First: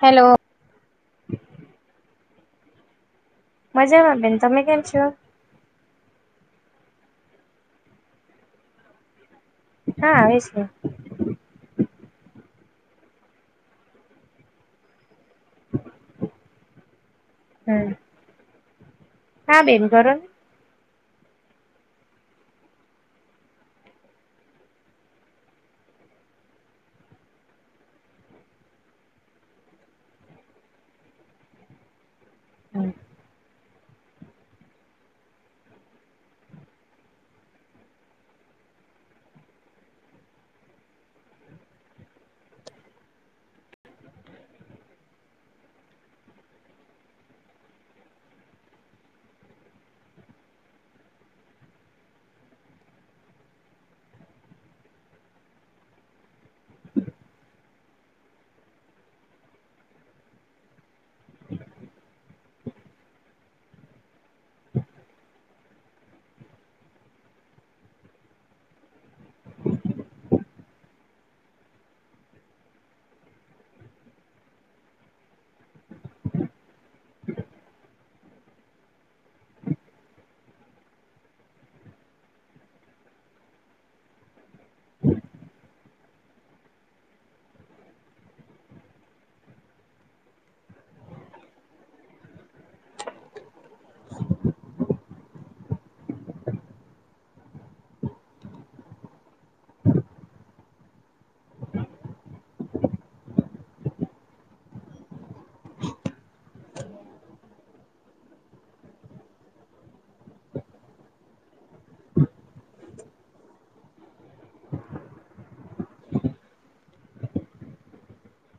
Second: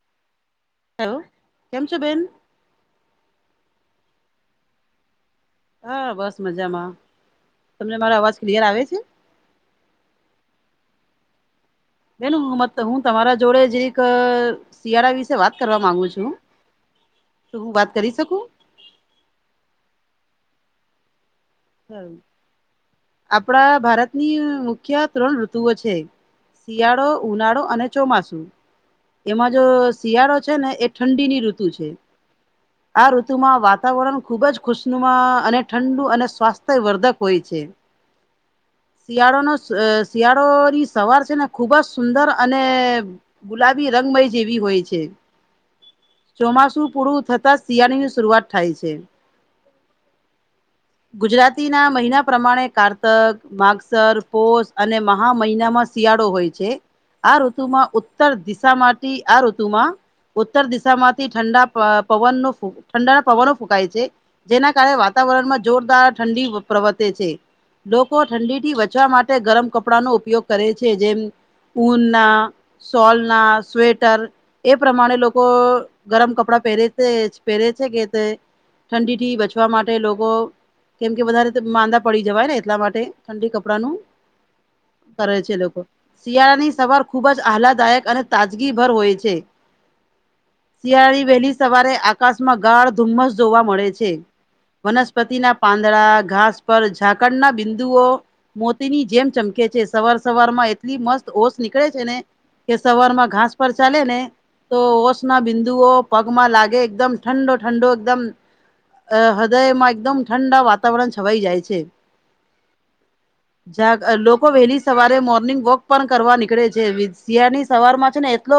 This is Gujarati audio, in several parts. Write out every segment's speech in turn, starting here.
હેલો. હલો, કેમ છો બેન? મજામાં બેન. તમે કેમ છો? હા, બસ મજામાં. તમને મારો અવાજ ક્લિયર આવે છે? હા, આવે છે. બેન હું તમારા જોડે જે એક. શિયાળા વિશે વાત કરવા માંગુ છું, તો હું હમ વાત કરી શકું? હા, બેન કરોને. આપણા ભારતની મુખ્ય ત્રણ ઋતુઓ છે. શિયાળો, ઉનાળો અને ચોમાસુ. એમાં જો શિયાળો છે ને, એ ઠંડીની ઋતુ છે. ને આ ઋતુમાં વાતાવરણ ખુબ જ ખુશનુમા અને ઠંડુ અને સ્વાસ્થ. વર્ધક હોય છે. શિયાળો નો શિયાળો ની સવાર છે, ને ખુબ જ સુંદર અને ગુલાબી રંગમય જેવી હોય છે. ચોમાસું પૂરું થતા, શિયાળની શરૂઆત થાય છે. ગુજરાતી ના મહિના પ્રમાણે, કારતક માગસર, પોષ અને મહા મહિનામાં શિયાળો હોય છે. આ ઋતુમાં ઉત્તર દિશા માટે આ ઋતુમાં ઉત્તર દિશામાંથી ઠંડા પવન ઠંડાના પવનો ફૂંકાય છે જેના કારણે વાતાવરણમાં જોરદાર ઠંડી પ્રવર્તે છે લોકો ઠંડી થી બચવા માટે ગરમ કપડાનો ઉપયોગ કરે છે જેમ ઊનના સોલના સ્વેટર એ પ્રમાણે લોકો ગરમ કપડાં પહેરે છે પહેરે છે કે તે ઠંડી થી બચવા માટે લોકો કેમ કે વધારે માંદા પડી જવાય ને એટલા માટે ઠંડી કપડાનું કરે છે લોકો શિયાળાની સવાર ખૂબ જ આહલાદાયક અને તાજગીભર હોય છે શિયાળી વહેલી સવારે આકાશમાં ગાળ ધુમ્મસ જોવા મળે છે વનસ્પતિના પાંદડા ઘાસ પર ઝાકણ ના બિંદુઓ મોતીની જેમ ચમકે છે સવાર સવાર માં એટલી મસ્ત ઓશ નીકળે છે ને કે સવાર માં ઘાસ પર ચાલે ને તો ઓશ ના બિંદુઓ પગમાં લાગે એકદમ ઠંડો ઠંડો એકદમ અ હૃદયમાં એકદમ ઠંડા વાતાવરણ છવાઈ જાય છે જ લોકો વહેલી સવારે મોર્નિંગ વોક પણ કરવા નીકળે છે શિયાળની સવાર માં છે ને એટલો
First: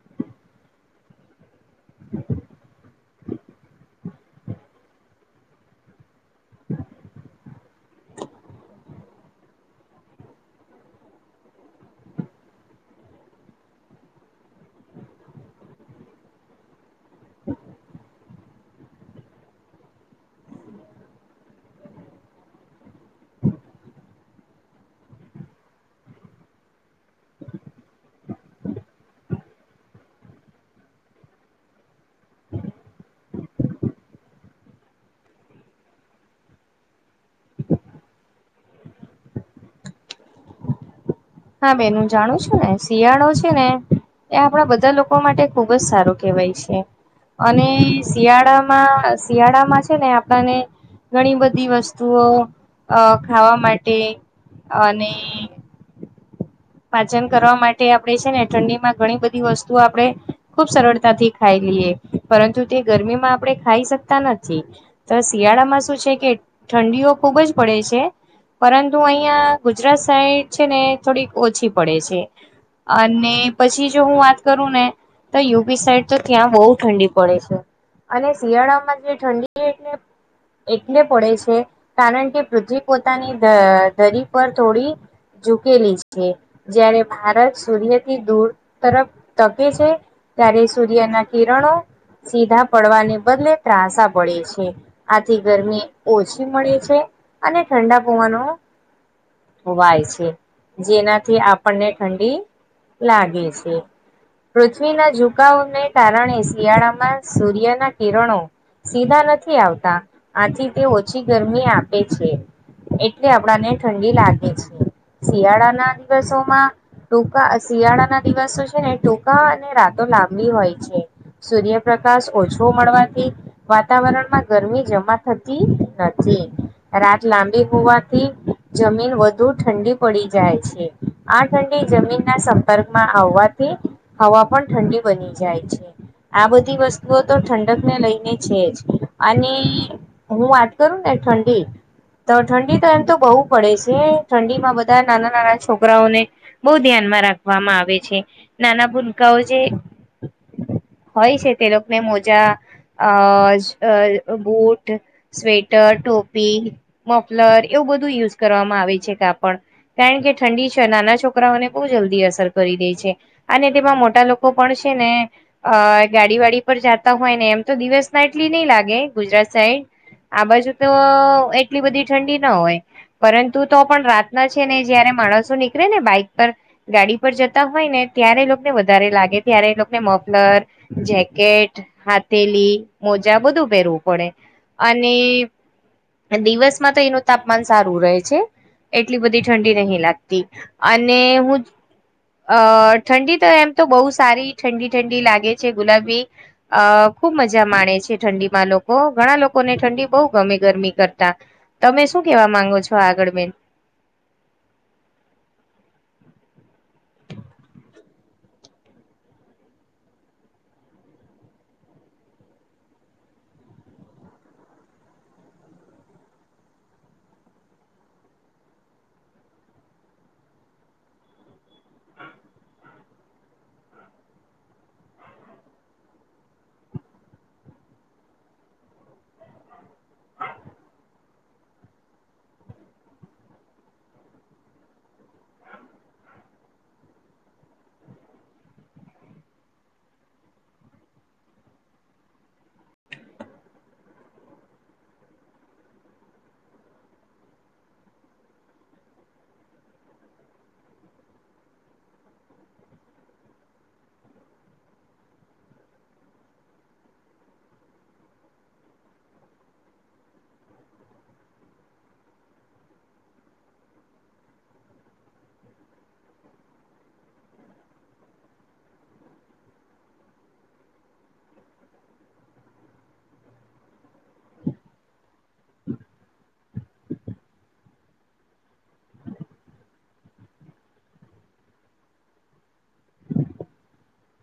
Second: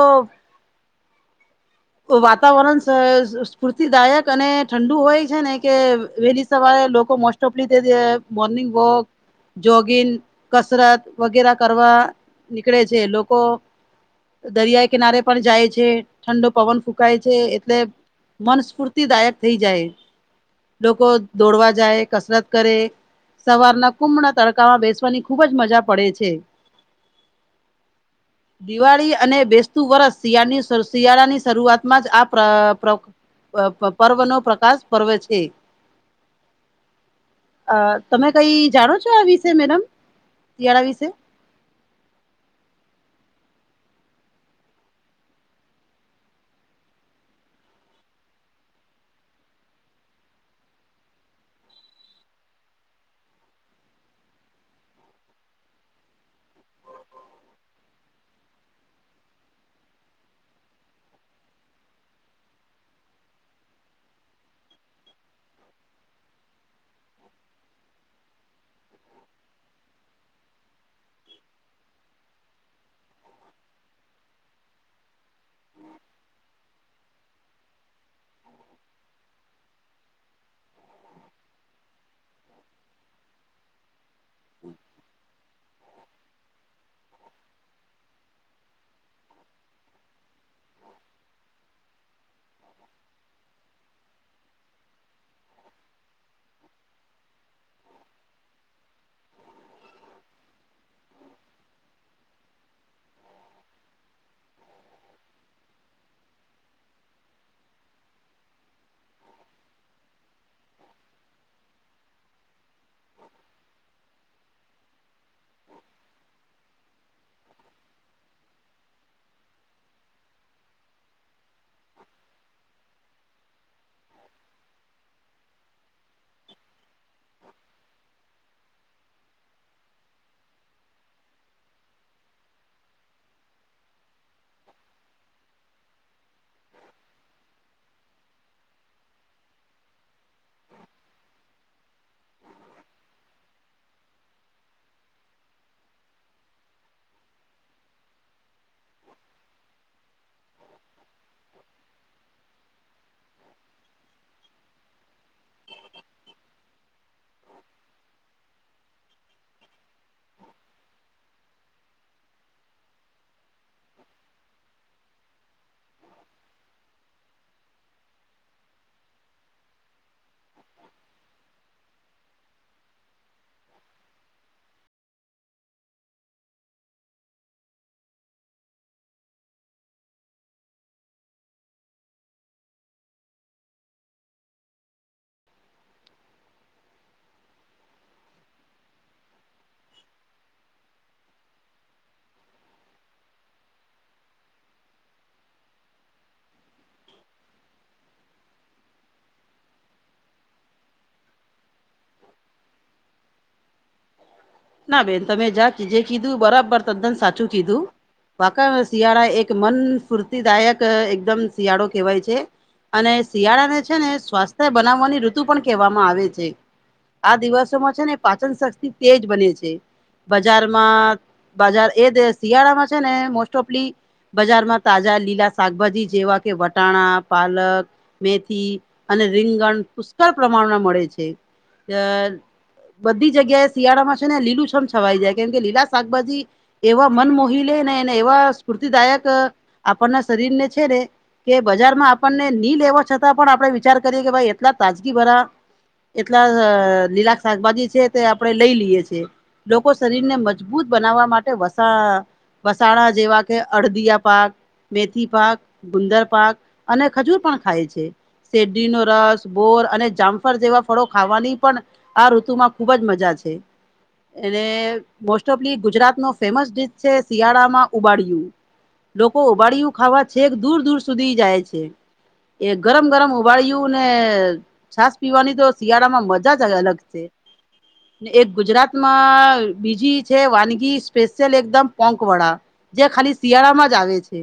ઓ વાતાવરણ સ્ફૂર્તિદાયક અને ઠંડુ હોય છે ને કે વેન સવારે લોકો મોસ્ટ ઓફ રીતે મોર્નિંગ વોક જોગિંન કસરત વગેરે કરવા નીકળે છે લોકો દરિયા કિનારે પણ જાય છે ઠંડો પવન ફૂંકાય છે એટલે મનસ્ફૂર્તિદાયક થઈ જાય લોકો દોડવા જાય કસરત કરે સવારના કુણાના તડકામાં બેસવાની ખૂબ જ મજા પડે છે દિવાળી અને બેસતું વરષ શળની શિયાળાની શરૂઆત માં જ આ પર્વ નો પ્રકાશ પર્વે છે અ તમે કઈ જાણો છો આ વિશે મેડમ શિયાળા વિશે હા બેન જાણું છું ને શિયાળો છે ને એ આપણા બધા લોકો માટે ખુબ જ સારું કહેવાય છે અને શિયાળામાં શિયાળામાં છે ને આપણાને ઘણી બધી વસ્તુઓ અ ખાવા માટે અને પાચન કરવા માટે આપણેે છે ને ઠંડી માં ઘણી બધી વસ્તુઓ આપણેે ખુબ સરળતાથી ખાઈ લઈએ પરંતુ તે ગરમીમાં આપણે ખાઈ શકતા નથી તો શિયાળામાં શું છે કે ઠંડીઓ ખુબ જ પડે છે પરંતુ અહિયાં ગુજરાત સાઈડ છે ને થોડીક ઓછી પડે છે અને પછી જો હું વાત કરું ને તો યુપી સાઈડ તો ત્યાં બહુ ઠંડી પડે છે અને શિયાળામાં જે ઠંડી એટલે એટલે પડે છે કારણ કે પૃથ્વી પોતાની દરી પર થોડી ઝૂકેલી છે જ્યારે ભારત સૂર્યથી દૂર તરફ તકે છે ત્યારે સૂર્યના કિરણો સીધા પડવાને બદલે ત્રાાસ પડે છે આથી ગરમી ઓછી મળે છે અને ઠંડા પવનો ઉવાાય છે જેનાથી આપણને ઠંડી લાગે છે પૃથ્વીના ઝુકાવને કારણે શિયાળામાં સૂર્યના કિરણો સીધા નથી આવતા આથી તે ઓછી ગરમી આપે છે એટલે આપણાને ઠંડી લાગે છે શિયાળાના દિવસોમાં ટૂંકા શિયાળાના દિવસો છે ને ટૂંકા અને રાતો લાંબી હોય છે સૂર્યપ્રકાશ ઓછો મળવાથી વાતાવરણમાં ગરમી જમા થતી નથી. રાત લાંબી હોવાથી જમીન વધુ ઠંડી પડી જાય છે. આ ઠંડી જમીન ના સંપર્ક માં આવવાથી હવા પણ ઠંડી બની જાય છે. આ બધી વસ્તુઓ તો ઠંડક ને લઈને છે જ અને હું વાત કરું ને ઠંડી તો ઠંડી તો એમ તો બહુ પડે છે ઠંડી માં બધ નાના નાના છોકરાઓને બહુ ધ્યાનમાં રાખવામાં આવે છે. નાના ભૂનકાઓ જે હોય છે તે લોકોને મોજા અ અ બૂટ, સ્વેટર, ટોપી મોફલર એવું બધું યુઝ કરવામાં આવે છે કાપડ. કારણ કે ઠંડી છે નાના છોકરાઓને બહુ જલ્દી અસર કરી દે છે. અને તેમાં મોટા લોકો પણ છે ને અ ગાડી વાડી પર જતા હોય ને એમ તો દિવસ ના એટલી નઈ લાગે ગુજરાત સાઈડ આ બાજુ તો એટલી બધી ઠંડી ના હોય, પરંતુ તો પણ રાત ના છે ને જયારે માણસો નીકળે ને બાઈક પર ગાડી પર જતા હોય ને ત્યારે લોકોને વધારે લાગે ત્યારે લોકોને મોફલર જેકેટ, હાથેલી, મોજા બધું પહેરવું પડે. અને દિવસમાં તો એનું તાપમાન સારું રહે છે. એટલી બધી ઠંડી નહી લાગતી અને હું અ ઠંડી તો એમ તો બહુ સારી ઠંડી ઠંડી લાગે છે ગુલાબી અ ખુબ મજા માણે છે ઠંડી માં લોકો, ઘણા લોકોને ઠંડી બહુ ગમે ગરમી કરતા. તમે શું કેવા માંગો છો આગળ બેન? ના બેન તમે જા જે કીધું બરાબર તદ્દન સાચું કીધું. પાકા શિયાળા એક મન સ્ફૂર્તિદાયક એકદમ શિયાળો કહેવાય છે. અને શિયાળા ને છે ને સ્વાસ્થ્ય બનાવવાની ઋતુ પણ કહેવામાં આવે છે. આ દિવસોમાં છે ને પાચન શક્તિ તેજ બને છે. છે, બજારમાં બજાર એ શિયાળામાં છે ને મોસ્ટ ઓફલી બજારમાં તાજા લીલા શાકભાજી જેવા કે વટાણા, પાલક મેથી અને રીંગણ પુષ્કળ પ્રમાણમાં મળે છે. બધી જગ્યા એ શિયાળામાં છે ને લીલું છમ છવાઈ જાય કેમ કે લીલા શાકભાજી એવા મન મોહી લે ને ને એવા સ્ફૂર્તિદાયક આપણના શરીર ને છે ને કે બજાર માં આપણને ની લેવા છતાં પણ આપડે વિચાર કરીએ કે ભાઈ એટલા તાજગી ભરા એટલા લીલા શાકભાજી છે તે આપડે લઈ લઈએ છેએ. છે. લોકો શરીરને મજબૂત બનાવવા માટે વસાણ વસાણા જેવા કે અડદિયા પાક મેથી પાક, ગુંદર પાક અને ખજૂર પણ ખાય છે. શેરડીનો રસ, બોર અને જામફર જેવા ફળો ખાવાની પણ આ ઋતુ માં ખુબ જ મજા છે. અને મોસ્ટ ઓફલી ગુજરાત ન ફેમસ ડિશ છે શિયાળામાં ઉબાડિયું. લોકો ઉબાળયું ખાવા છેક દૂર દૂર સુધી જાય છે. એ ગરમ ગરમ ઉબાળયું ને છાસ પીવાની તો શિયાળામાં મજા જ અલગ છેને એક ગુજરાત માં બીજી છે વાનગી સ્પેશિયલ એકદમ પોંક વડા. જે આ ખાલી શિયાળામાં જ આવે છે.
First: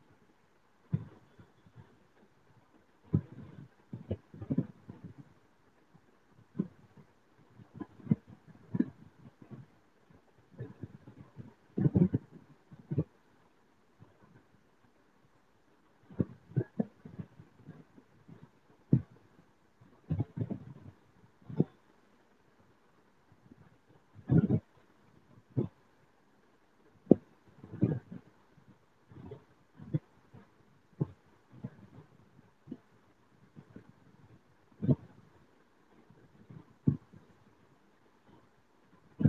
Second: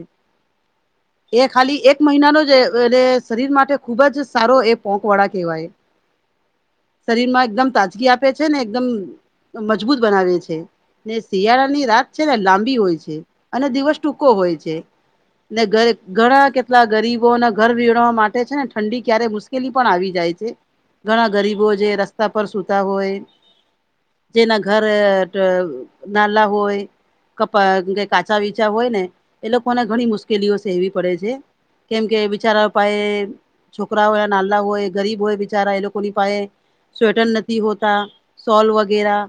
એ ખાલી એક મહિનાનો જ એટલે શરીર માટે ખુબ જ સારો એ પોંક વાળા કહેવાય. શરીરમાં એકદમ તાજગી આપે છે ને એકદમ મજબૂત બનાવે છે. ને શિયાળા ની રાત છે ને લાંબી હોય છે અને દિવસ ટૂંકો હોય છે. ને ઘણા કેટલા ગરીબોને ઘર વીણવા માટે છે ને ઠંડી ક્યારે મુશક કેલી પણ આવી જાય છે. ઘણા ગરીબો જે રસ્તા પર સુૂતા હોય જેના ઘર અ નાલા હોય કપ કે કાચા વિચા હોય ને એ લોકોને ઘણી મુશ્કેલીઓ સહેવી પડે છે. કેમ કે બિચારા ઉપાય છોકરા હોય નાલા હોય ગરીબ હોય બિચારા એ લોકોની પાસેે સ્વેટર નથી હોતા સોલ વગેરા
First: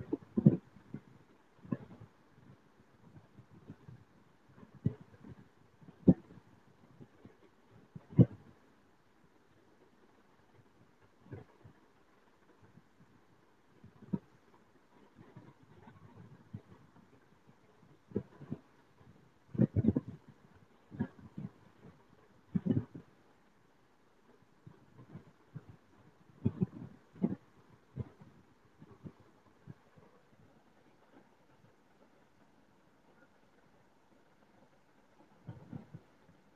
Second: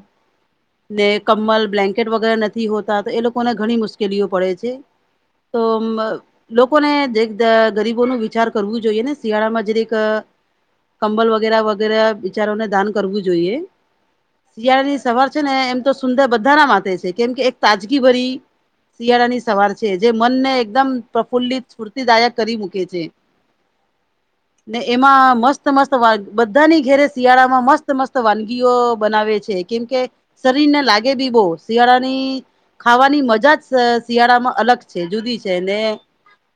ને કમલ બ્લેન્કેટ વગેરે નથી હોતા તો એ લોકોને ઘણી મુશ્કેલીઓ પડે છે. તો હમ્મ. લોકોને ગરીબો નુ વિચાર કરવું જોઈએ ને શિયાળામાં જરિક અ કંબલ વગેરા વગેરા બિચારોને દાન કરવું જોઈએ. શિયાળા ની સવાર છે ને એમ તો સુંદર બધાના માટે છે કેમ કે એક તાજગીભરી શિયાળા ની સવાર છે જે મનને એકદમ પ્રફુલ્લિત સ્ફૂર્તિદાયક કરી મૂકે છે. ને એમાં મસ્ત મસ્ત બધાની ઘેરે શિયાળામાં મસ્ત મસ્ત વાનગીઓ બનાવે છે કેમ કે શરીર ને લાગે બી બહુ શિયાળાની ખાવાની મજા જ શિયાળામાં અલગ છે જુદી છે ને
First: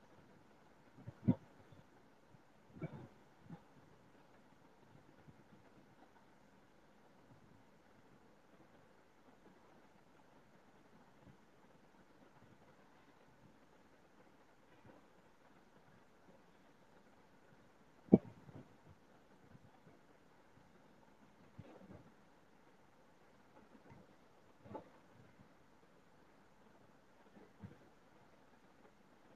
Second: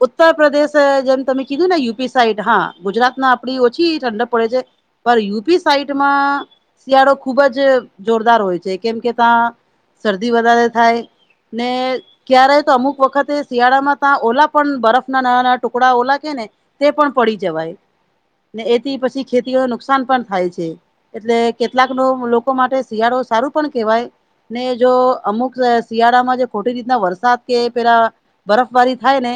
ઉત્તર પ્રદેશ જેમ તમે કીધું ને યુપી સાઈડ હા ગુજરાત આપડી ઓછી ઠંડક પડે છે. પણ યુપી સાઈડમાં શિયાળો ખુબ જ જોરદાર હોય છે કેમ કે ત્યાં શરદી વધારે થાય ને ક્યારે તો અમુક વખતે શિયાળામાં તા ઓલા પણ બરફ ના નાના નાના ટુકડા ઓલા છે ને તે પણ પડી જવાય ને એથી પછી ખેતીઓને નુકસાન પણ થાય છે એટલે કેટલાક લો લોકો માટે શિયાળો સારું પણ કહેવાય ને જો અમુક શિયાળામાં જે ખોટી રીતના વરસાદ કે પેલા બરફબારી થાય ને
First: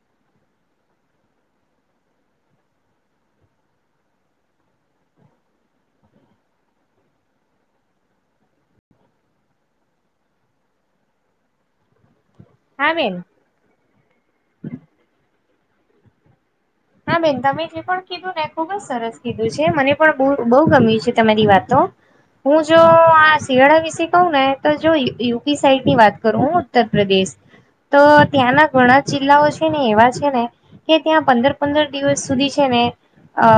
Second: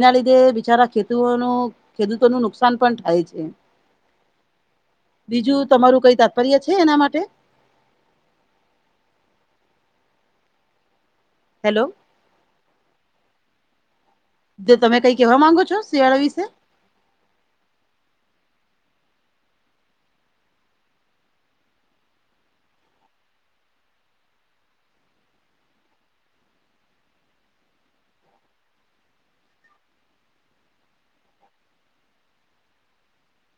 એના લીધે બિચારા ખેડુતોનું ખેડૂતોનું નુકસાન પણ થાય છે. બીજું તમારું કઈ તાત્પર્ય છે એના માટે હેલો. હા બેન. જો તમે કઈ કેવા માંગો છો શિયાળા વિશે હા બેન તમે જે પણ કીધું ને ખુબ જ સરસ કીધું છે મને પણ બહુ ગમ્યું છે તમારી વાતો હું જો આ શિયાળા વિશે કહું ને તો જો યુપી સાઈડ ની વાત કરું હું ઉત્તર પ્રદેશ તો ત્યાંના ઘણા જિલ્લાઓ છે ને એવા છે ને કે ત્યાં પંદર પંદર દિવસ સુધી છે ને અ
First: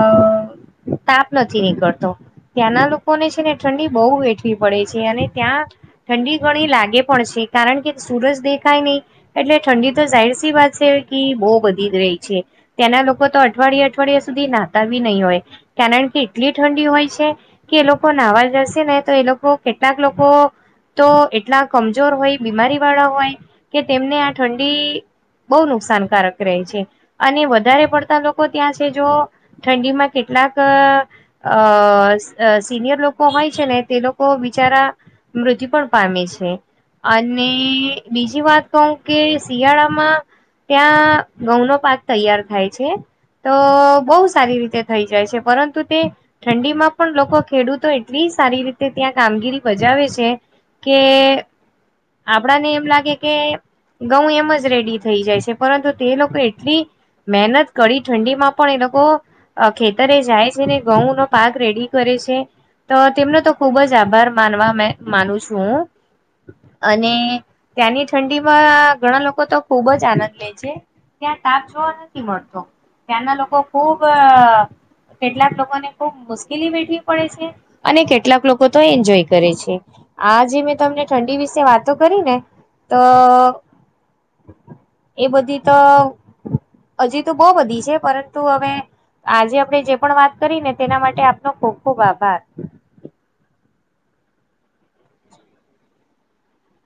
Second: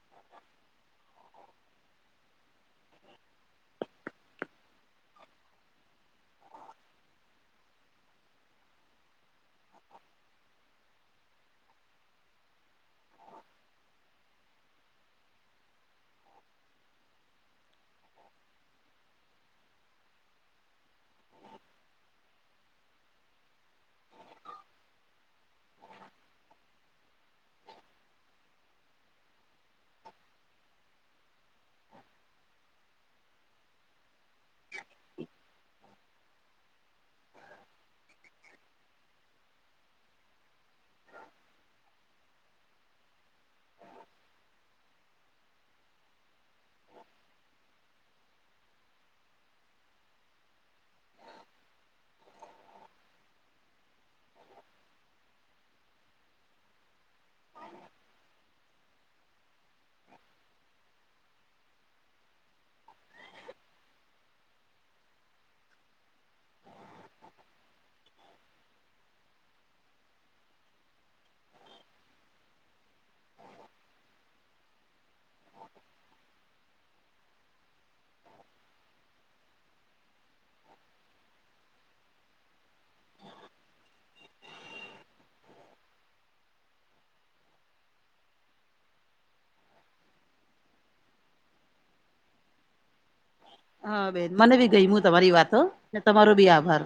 તાપ નથી નીકળતો ત્યાંના લોકોને છે ને ઠંડી બહુ વેઠવી પડે છે અને ત્યાં ઠંડી ઘણી લાગે પણ છે કારણ કે સુરજ દેખાય નહી. એટલે ઠંડી તો જાહેર સી વાત છે કિ બહુ બધી જ રહી છે તેના લોકો તો અઠવાડિયે અઠવાડિયા સુધી નાતાબી નહી હોય કારણ કે એટલી ઠંડી હોય છે કે એ લોકો નાવા જશે ને તો એ લોકો કેટલાક લોકો તો એટલા કમજોર હોય બીમારી વાળા હોય કે તેમને આ ઠંડી બહુ નુકસાનકારક રહે છે અને વધારે પડતા લોકો ત્યાં છે જો ઠંડીમાં કેટલાક અ અ સિનિયર લોકો હોય છે ને તે લોકો બિચારા મૃત્યુ પણ પામે છે. અને બીજી વાત કહું કે શિયાળામાં ત્યાં ઘઉંનો પાક તૈયાર થાય છે. તો બહુ સારી રીતે થઈ જાય છે પરંતુ તે ઠંડી માં પણ લોકો ખેડૂતો એટલી સારી રીતે ત્યાં કામગીરી બજાવે છે. કે આપડાને એમ લાગે કે ઘઉં એમ જ રેડી થઈ જાય છે પરંતુ તે લોકો એટલી મહેનત કડી ઠંડીમાં પણ એ લોકો ખેતરે જાય છે ને ઘઉં નો પાક રેડી કરે છે. તો તેમનો તો ખુબ જ આભાર માનવા માનું છું હું. અને ત્યાંની ઠંડીમાં ઘણા લોકો તો ખુબ જ આનંદ લે છે. ત્યાં તાપ જુઓ ને. મળતો ત્યાંના લોકો ખૂબ કેટલાક લોકોને ખુબ મુશ્કેલી બેઠી પડે છે અને કેટલાક લોકો તો એન્જોય કરે છે. આ જે મેં તમને ઠંડી વિશે વાતો કરી ને તોમેં એ બધી તો. હજી તો બહુ બધી છે પરંતુ હવે. આજે આપડણે જે પણ વાત કરી ને તેના માટે આપનો ખુબ ખુબ આભાર હા બેન મને બી ગઈ હું તમારી વાતો ને તમારો બી આભાર.